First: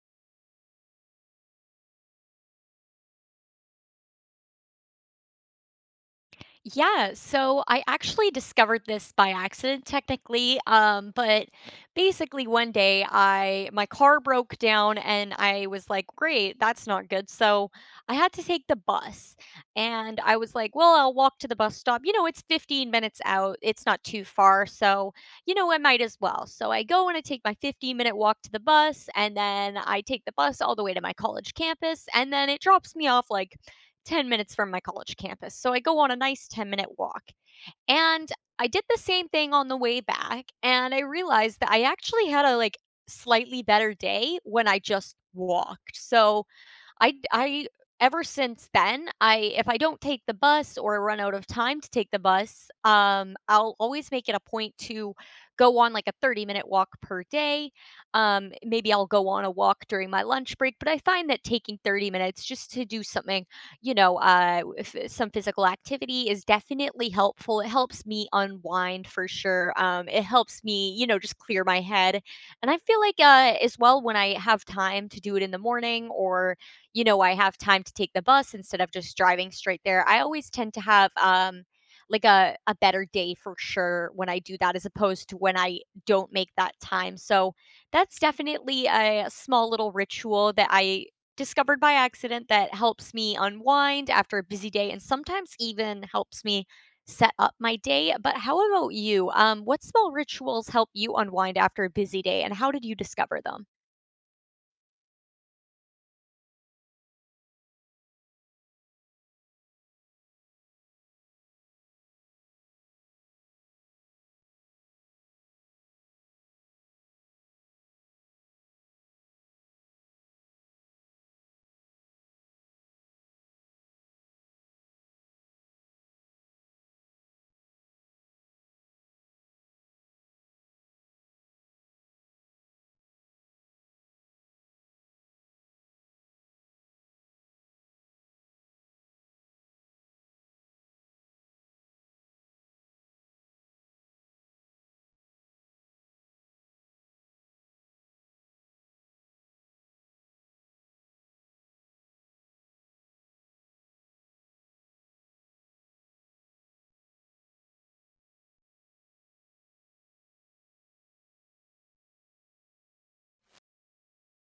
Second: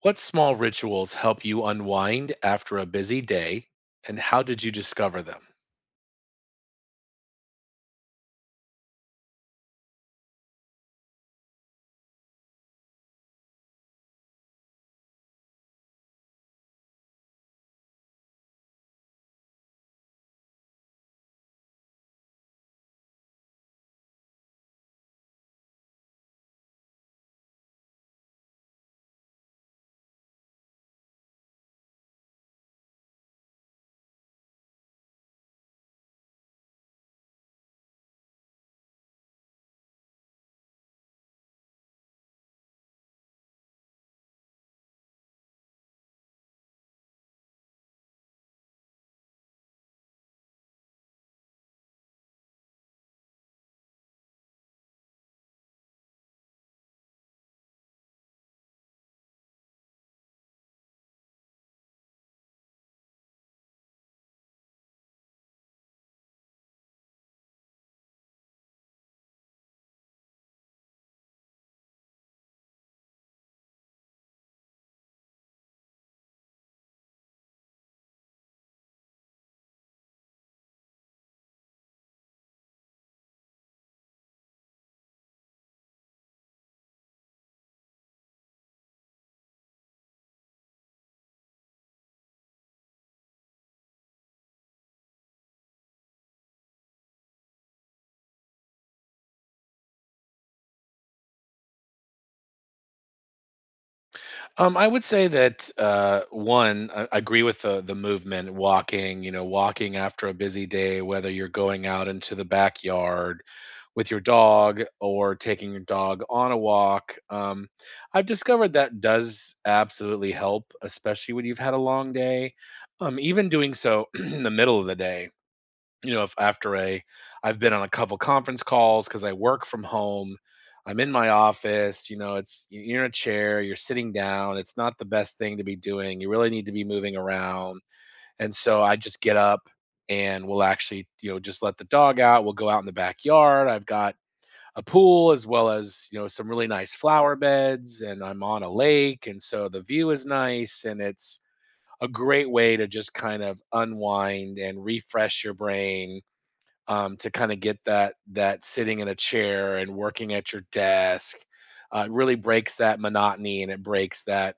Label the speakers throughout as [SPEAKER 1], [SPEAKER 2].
[SPEAKER 1] What small rituals help you unwind after a busy day, and how did you discover them?
[SPEAKER 2] Yeah, so I actually discovered this by accident technically, but basically one day I my car broke down and I was like, "Great, that's not good." So I had to take the bus. And I was like, "Well, I'll walk to the bus stop. You know, it's 15 minutes out. It's not too far, so you know, I might as well." So I go and I take my 15-minute walk to the bus, and then I take the bus all the way to my college campus, and then it drops me off like 10 minutes from my college campus. So I go on a nice 10-minute walk. And I did the same thing on the way back. And I realized that I actually had a like slightly better day when I just walked. So I ever since then, I if I don't take the bus or run out of time to take the bus, I'll always make it a point to go on, like, a 30-minute walk per day. Maybe I'll go on a walk during my lunch break, but I find that taking 30 minutes just to do something, if some physical activity is definitely helpful. It helps me unwind for sure. It helps me, you know, just clear my head, and I feel like, as well, when I have time to do it in the morning or you know, I have time to take the bus instead of just driving straight there. I always tend to have like a better day for sure when I do that as opposed to when I don't make that time. So that's definitely a small little ritual that I discovered by accident that helps me unwind after a busy day and sometimes even helps me set up my day. But how about you? What small rituals help you unwind after a busy day and how did you discover them?
[SPEAKER 1] I would say that one, I agree with the movement, walking. You know, walking after a busy day, whether you're going out into the backyard with your dog or taking your dog on a walk. I've discovered that does absolutely help, especially when you've had a long day. Even doing so in the middle of the day. You know, if after a I've been on a couple conference calls because I work from home. I'm in my office. You know, it's you're in a chair, you're sitting down, it's not the best thing to be doing, you really need to be moving around, and so I just get up and we'll actually, you know, just let the dog out. We'll go out in the backyard. I've got a pool as well as, you know, some really nice flower beds, and I'm on a lake, and so the view is nice, and it's a great way to just kind of unwind and refresh your brain, to kind of get that sitting in a chair and working at your desk. It really breaks that monotony and it breaks that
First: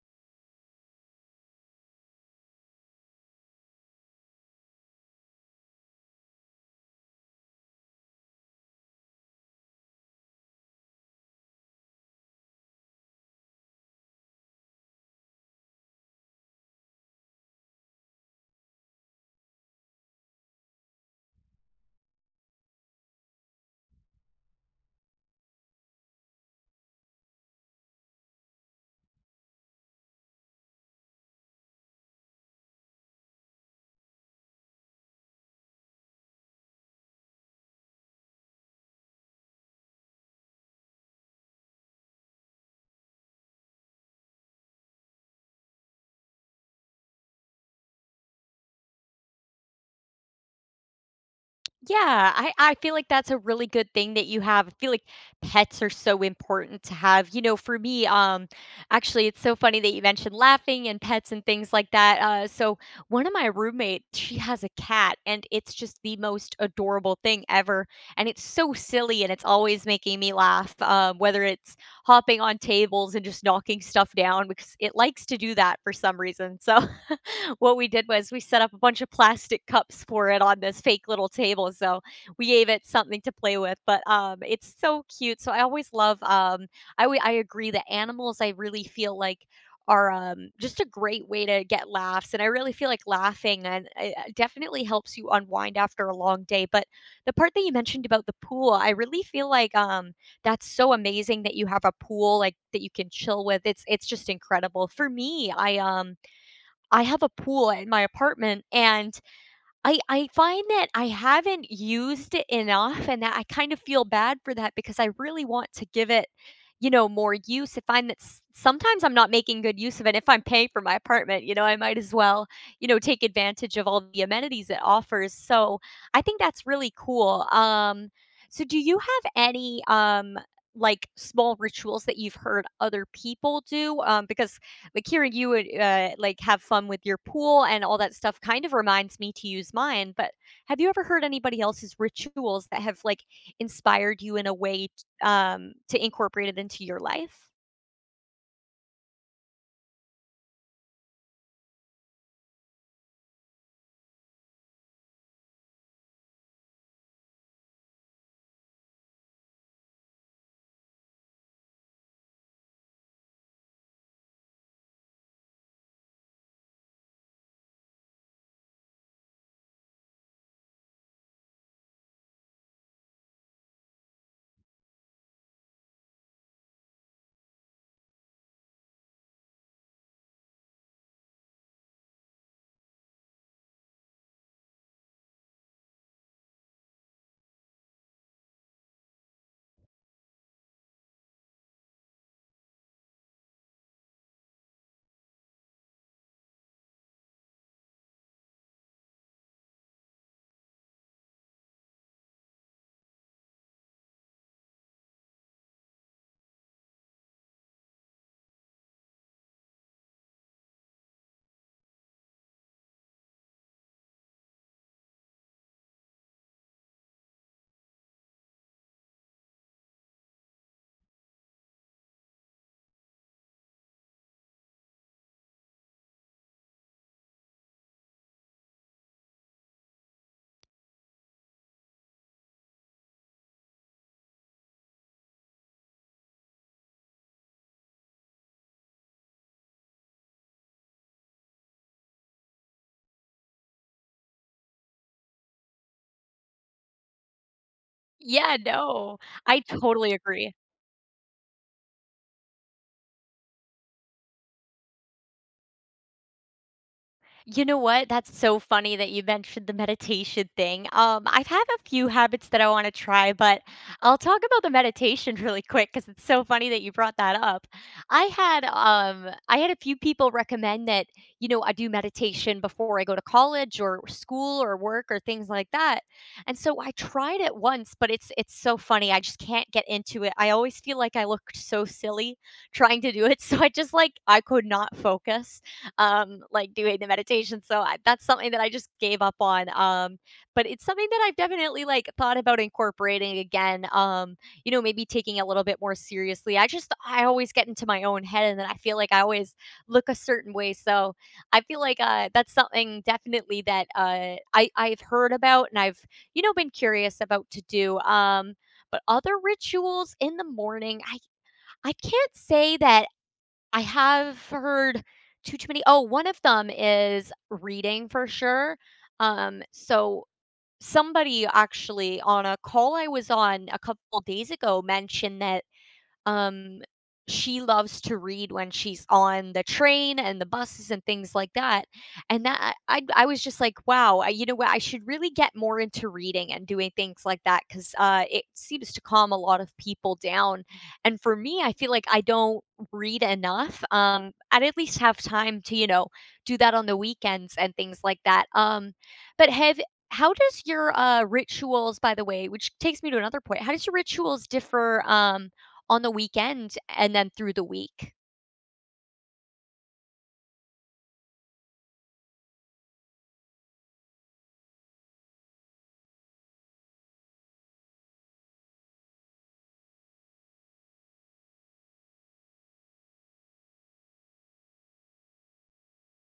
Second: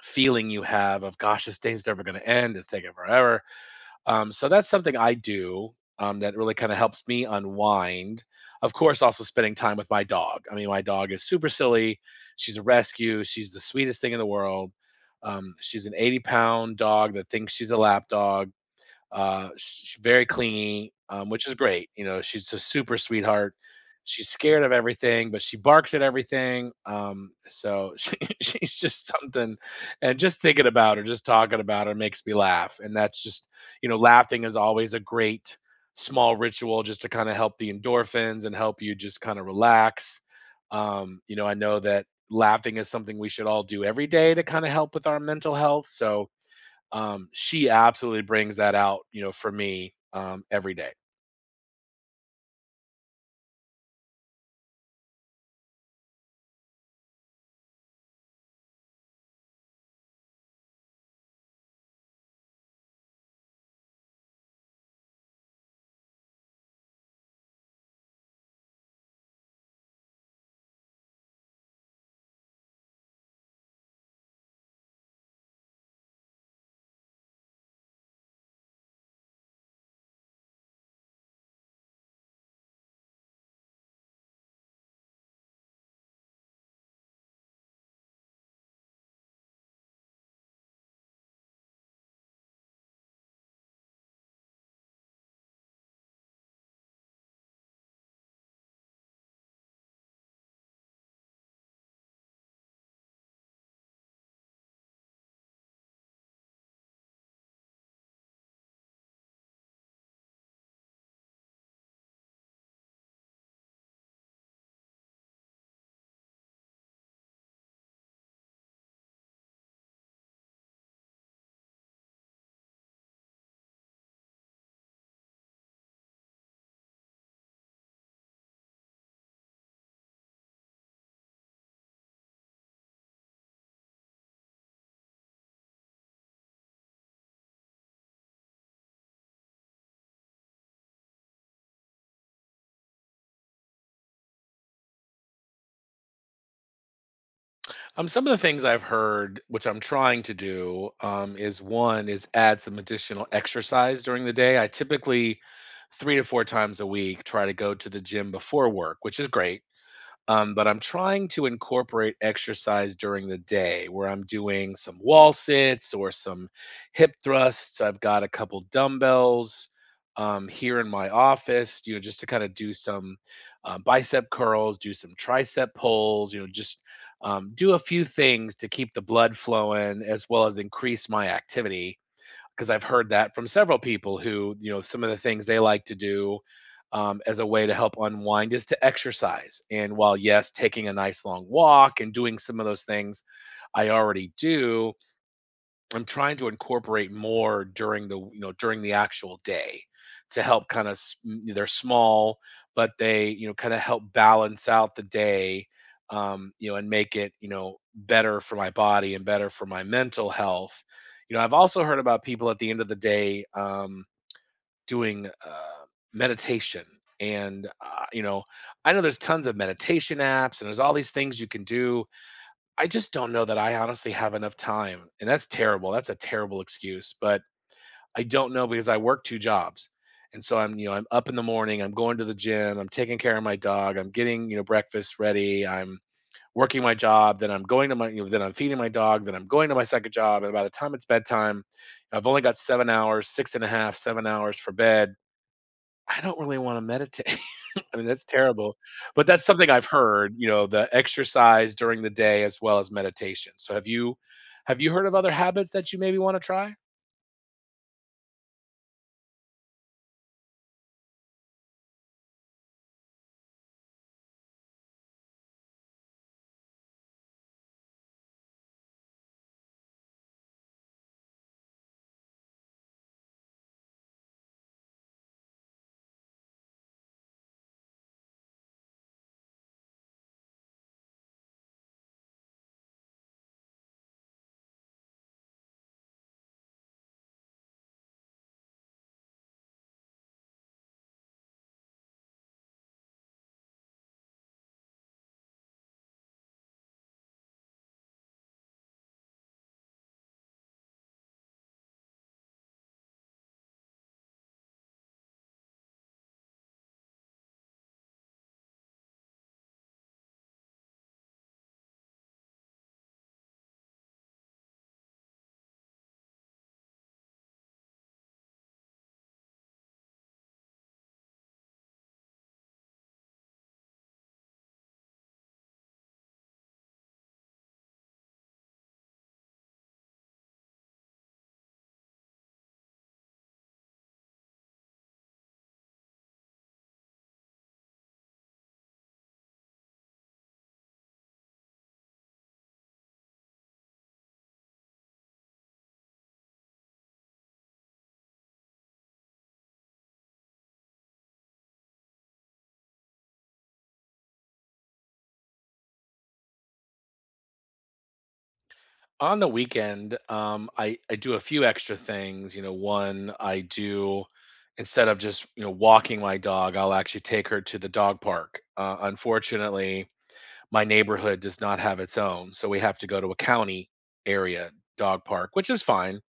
[SPEAKER 1] feeling you have of gosh, this thing's never going to end. It's taking forever. So that's something I do, that really kind of helps me unwind. Of course, also spending time with my dog. I mean, my dog is super silly. She's a rescue. She's the sweetest thing in the world. She's an 80 pound dog that thinks she's a lap dog. She's very clingy, which is great. You know, she's a super sweetheart. She's scared of everything, but she barks at everything. So she's just something, and just thinking about her, just talking about her makes me laugh. And that's just, you know, laughing is always a great small ritual just to kind of help the endorphins and help you just kind of relax. You know, I know that laughing is something we should all do every day to kind of help with our mental health. So, she absolutely brings that out, you know, for me, every day.
[SPEAKER 2] Yeah, I feel like that's a really good thing that you have. I feel like pets are so important to have. You know, for me, actually, it's so funny that you mentioned laughing and pets and things like that. So one of my roommate, she has a cat, and it's just the most adorable thing ever. And it's so silly, and it's always making me laugh. Whether it's hopping on tables and just knocking stuff down because it likes to do that for some reason. So. What we did was we set up a bunch of plastic cups for it on this fake little table, so we gave it something to play with, but, it's so cute, so I always love, I agree that animals, I really feel like, are, just a great way to get laughs, and I really feel like laughing and it definitely helps you unwind after a long day, but the part that you mentioned about the pool, I really feel like, that's so amazing that you have a pool, like, that you can chill with, it's just incredible. For me, I have a pool in my apartment, and I find that I haven't used it enough, and that I kind of feel bad for that because I really want to give it, you know, more use. I find that sometimes I'm not making good use of it. If I'm paying for my apartment, you know, I might as well, you know, take advantage of all the amenities it offers. So I think that's really cool. So do you have any like small rituals that you've heard other people do? Because like hearing you like have fun with your pool and all that stuff kind of reminds me to use mine. But have you ever heard anybody else's rituals that have like inspired you in a way to incorporate it into your life?
[SPEAKER 1] Some of the things I've heard, which I'm trying to do, is one is add some additional exercise during the day. I typically 3 to 4 times a week try to go to the gym before work, which is great. But I'm trying to incorporate exercise during the day where I'm doing some wall sits or some hip thrusts. I've got a couple dumbbells, here in my office, you know, just to kind of do some, bicep curls, do some tricep pulls, you know, just, do a few things to keep the blood flowing as well as increase my activity because I've heard that from several people who, you know, some of the things they like to do, as a way to help unwind is to exercise. And while, yes, taking a nice long walk and doing some of those things I already do, I'm trying to incorporate more during the, you know, during the actual day to help kind of, they're small, but they, you know, kind of help balance out the day, you know, and make it, you know, better for my body and better for my mental health. You know, I've also heard about people at the end of the day, doing meditation, and you know, I know there's tons of meditation apps and there's all these things you can do. I just don't know that I honestly have enough time, and that's terrible, that's a terrible excuse, but I don't know because I work 2 jobs, and so I'm, you know, I'm up in the morning, I'm going to the gym, I'm taking care of my dog, I'm getting, you know, breakfast ready, I'm working my job, then I'm going to my, you know, then I'm feeding my dog, then I'm going to my second job, and by the time it's bedtime, I've only got 7 hours, 6 and a half, 7 hours for bed. I don't really wanna meditate. I mean, that's
[SPEAKER 2] Yeah,
[SPEAKER 1] terrible,
[SPEAKER 2] no,
[SPEAKER 1] but that's
[SPEAKER 2] I
[SPEAKER 1] something I've
[SPEAKER 2] totally
[SPEAKER 1] heard, you
[SPEAKER 2] agree.
[SPEAKER 1] know, the exercise during the day as well as meditation. So have you heard of other habits that you maybe wanna try?
[SPEAKER 2] You know what? That's so funny that you mentioned the meditation thing. I have a few habits that I want to try, but I'll talk about the meditation really quick because it's so funny that you brought that up. I had a few people recommend that you know I do meditation before I go to college or school or work or things like that, and so I tried it once, but it's so funny. I just can't get into it. I always feel like I looked so silly trying to do it, so I just like I could not focus like doing the meditation. So I, that's something that I just gave up on. But it's something that I've definitely like thought about incorporating again. You know, maybe taking it a little bit more seriously. I just I always get into my own head, and then I feel like I always look a certain way. So I feel like that's something definitely that I've heard about, and I've you know been curious about to do. But other rituals in the morning, I can't say that I have heard too many oh, one of them is reading for sure. So somebody actually on a call I was on a couple days ago mentioned that um, she loves to read when she's on the train and the buses and things like that, and that I was just like, "Wow, I you know what, I should really get more into reading and doing things like that because it seems to calm a lot of people down." And for me, I feel like I don't read enough. I'd at least have time to, you know, do that on the weekends and things like that. But have How does your, rituals by the way, which takes me to another point, how does your rituals differ, on the weekend and then through the week.
[SPEAKER 1] On the weekend, I do a few extra things. You know, one I do instead of just, you know, walking my dog, I'll actually take her to the dog park. Unfortunately, my neighborhood does not have its own, so we have to go to a county area dog park, which is fine.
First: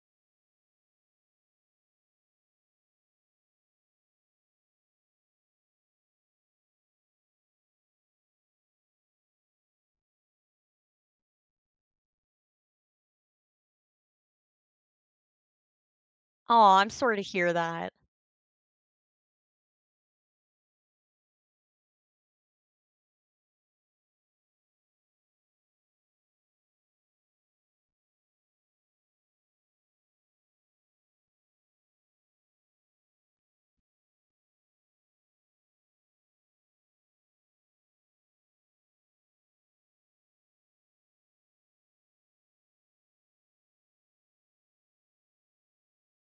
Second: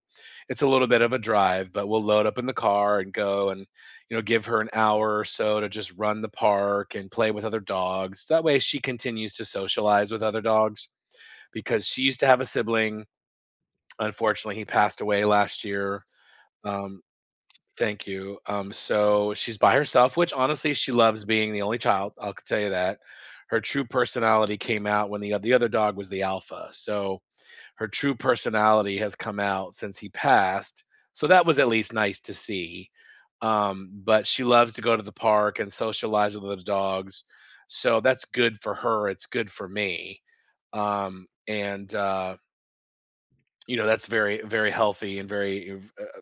[SPEAKER 1] It's a little bit of a drive, but we'll load up in the car and go and, you know, give her an hour or so to just run the park and play with other dogs. That way, she continues to socialize with other dogs because she used to have a sibling. Unfortunately, he passed away last year.
[SPEAKER 2] Oh, I'm
[SPEAKER 1] Um,
[SPEAKER 2] sorry to hear that.
[SPEAKER 1] thank you. So she's by herself, which honestly she loves being the only child. I'll tell you that. Her true personality came out when the other dog was the alpha. So her true personality has come out since he passed. So that was at least nice to see. But she loves to go to the park and socialize with other dogs. So that's good for her. It's good for me. And you know, that's very, very healthy and very, uh, uh,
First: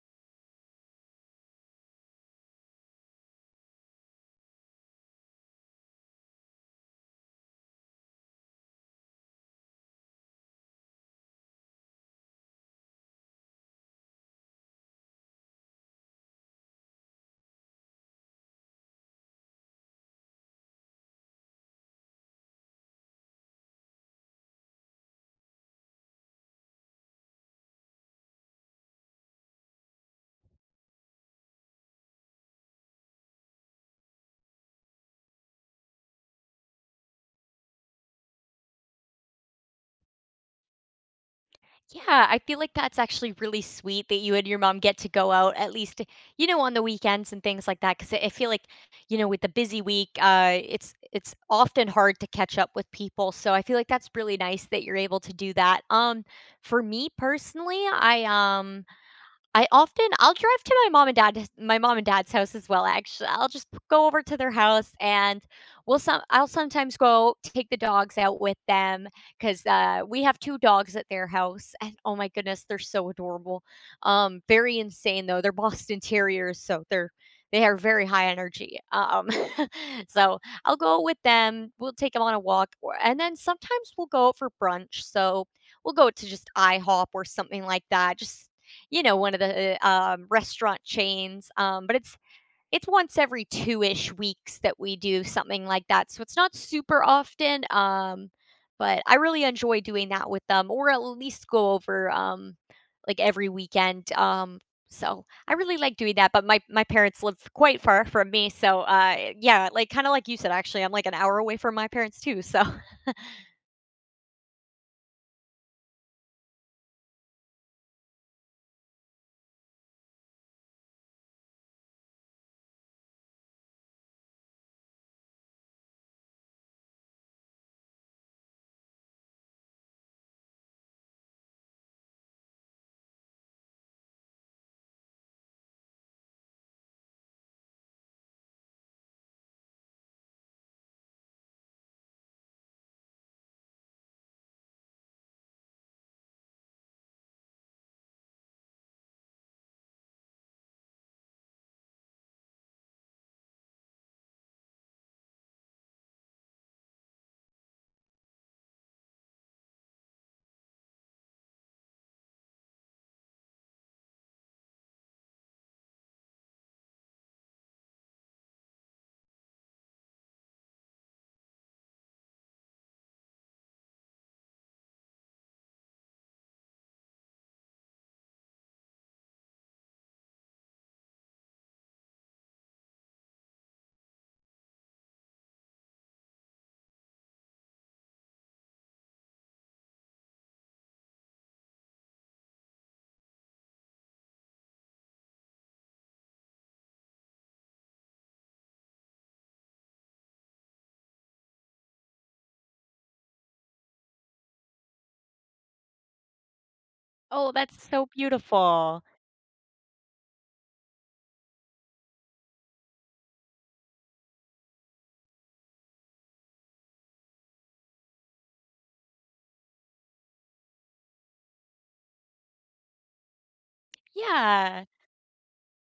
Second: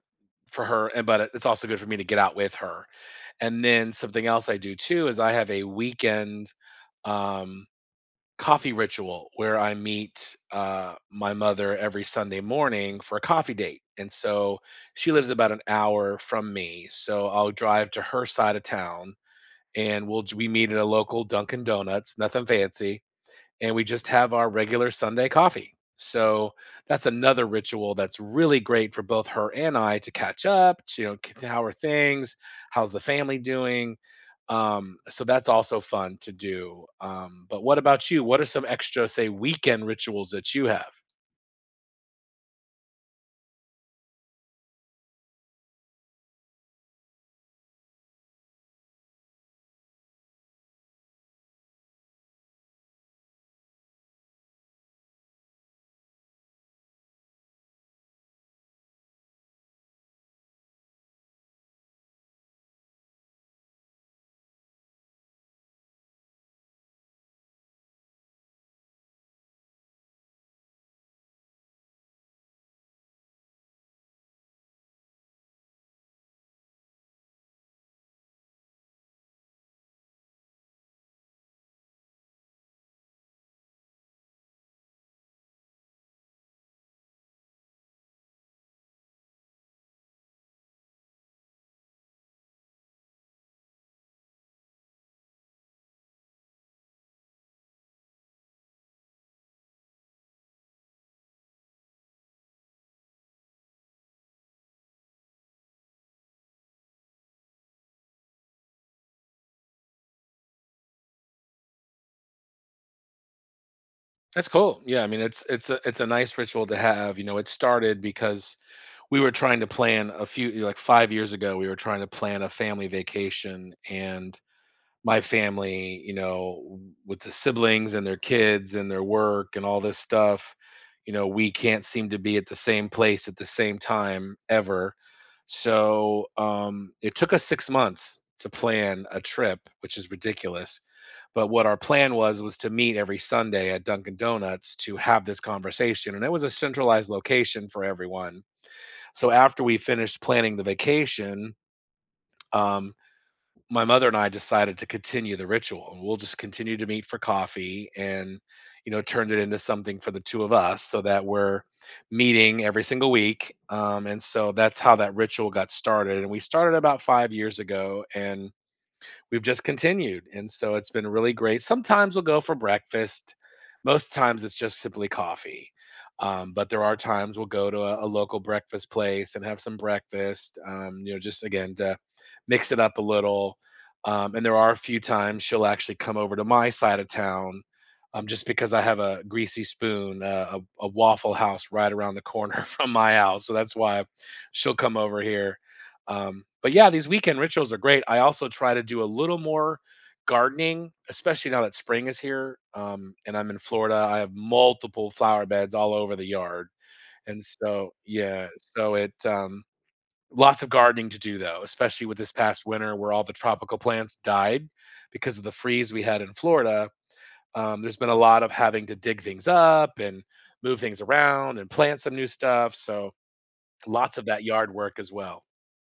[SPEAKER 1] for her. And but it's also good for me to get out with her. And then something else I do too is I have a weekend, um, coffee ritual where I meet my mother every Sunday morning for a coffee date. And so she lives about an hour from me. So I'll drive to her side of town and we meet at a local Dunkin' Donuts, nothing fancy, and we just have our regular Sunday coffee. So that's another ritual that's really great for both her and I to catch up. You know, k- how are things? How's the family doing? So that's also fun to do. But what about you? What are some extra, say, weekend rituals that you have?
[SPEAKER 2] Yeah, I feel like that's actually really sweet that you and your mom get to go out at least, you know, on the weekends and things like that. Because I feel like, you know, with the busy week, it's often hard to catch up with people. So I feel like that's really nice that you're able to do that. For me personally, I'll drive to my mom and dad's house as well, actually. I'll just p go over to their house, and we'll some I'll sometimes go take the dogs out with them 'cause, we have 2 dogs at their house, and, oh my goodness, they're so adorable. Very insane, though. They're Boston Terriers, so they are very high energy. So I'll go with them, we'll take them on a walk, or and then sometimes we'll go out for brunch, so we'll go to just IHOP or something like that, just you know, one of the, restaurant chains, but it's once every 2-ish weeks that we do something like that, so it's not super often, but I really enjoy doing that with them or at least go over, like, every weekend, so I really like doing that, but my parents live quite far from me, so, yeah, like, kinda like you said, actually, I'm, like, an hour away from my parents too, so
[SPEAKER 1] That's cool. Yeah, I mean it's a nice ritual to have. You know, it started because we were trying to plan a few, like, 5 years ago we were trying to plan a family vacation, and my family, you know, with the siblings and their kids and their work and all this stuff, you know, we can't seem to be at the same place at the same time ever. So it took us 6 months to plan a trip, which is ridiculous. But what our plan was to meet every Sunday at Dunkin' Donuts to have this conversation. And it was a centralized location for everyone. So after we finished planning the vacation, um, my mother and I decided to continue the ritual, and we'll just continue to meet for coffee and, you know, turned it into something for the two of us so that we're meeting every single week. And so that's how that ritual got started. And we started about 5 years ago. And we've just continued, and so it's been really great. Sometimes we'll go for breakfast. Most times it's just simply coffee. But there are times we'll go to a local breakfast place and have some breakfast, you know, just again to mix it up a little. And there are a few times she'll actually come over to my side of town, just because I have a greasy spoon, a Waffle House right around the corner from my house. So that's why she'll come over here, but yeah, these weekend rituals are great. I also try to do a little more gardening, especially now that spring is here. And I'm in Florida. I have multiple flower beds all over the yard. And
[SPEAKER 2] Oh, that's
[SPEAKER 1] so,
[SPEAKER 2] so
[SPEAKER 1] yeah, so
[SPEAKER 2] beautiful.
[SPEAKER 1] it, lots of gardening to do though, especially with this past winter where all the tropical plants died because of the freeze we had in Florida. There's been a lot of having to dig things up and move things around and plant some new stuff. So lots of that yard
[SPEAKER 2] Yeah.
[SPEAKER 1] work as well.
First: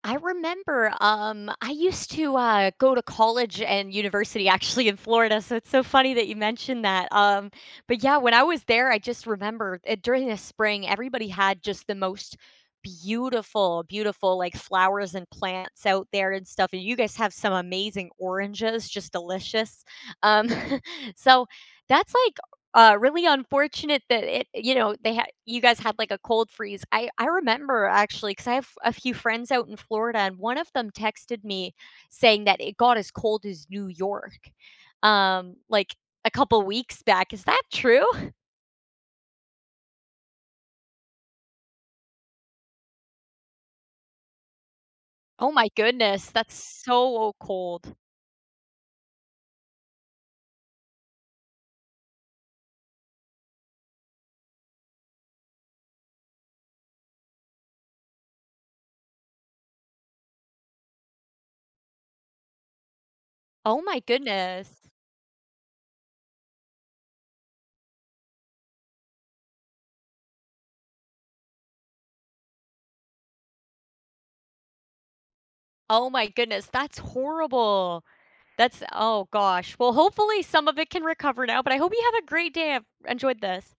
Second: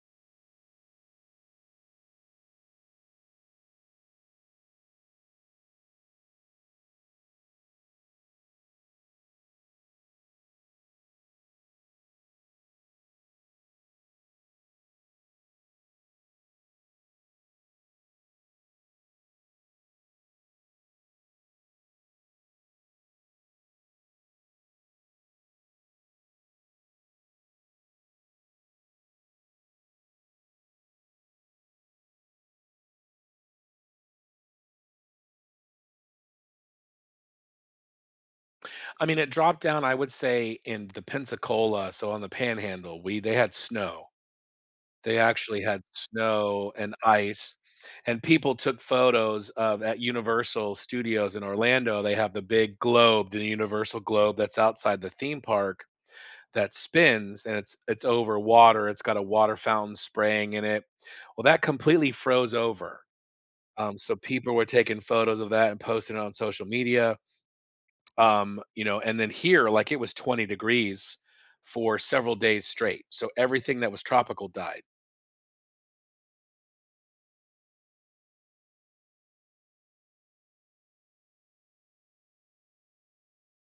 [SPEAKER 2] I remember, I used to, go to college and university actually in Florida, so it's so funny that you mentioned that, but yeah, when I was there, I just remember, during the spring, everybody had just the most beautiful, beautiful, like, flowers and plants out there and stuff, and you guys have some amazing oranges, just delicious, um, so that's, like, really unfortunate that it you know, they had you guys had, like, a cold freeze. I remember actually because I have a few friends out in Florida, and one of them texted me saying that it got as cold as New York, like, a couple weeks back. Is that true?
[SPEAKER 1] I mean, it dropped down, I would say, in the Pensacola, so on the Panhandle, we they had snow. They
[SPEAKER 2] Oh
[SPEAKER 1] actually
[SPEAKER 2] my
[SPEAKER 1] had
[SPEAKER 2] goodness, that's
[SPEAKER 1] snow and
[SPEAKER 2] so
[SPEAKER 1] ice,
[SPEAKER 2] cold.
[SPEAKER 1] and people took photos of, at Universal Studios in Orlando, they have the big globe, the universal globe that's outside the theme park that spins, and it's over water, it's got a water fountain spraying in it. Well, that completely froze over,
[SPEAKER 2] Oh my
[SPEAKER 1] so people were
[SPEAKER 2] goodness.
[SPEAKER 1] taking photos of that and posting it on social media. You know, and then here, like, it was 20 degrees for several days straight. So everything that was tropical died.
[SPEAKER 2] Oh my goodness, that's horrible. That's oh gosh. Well, hopefully some of it can recover now, but I hope you have a great day. I've enjoyed this.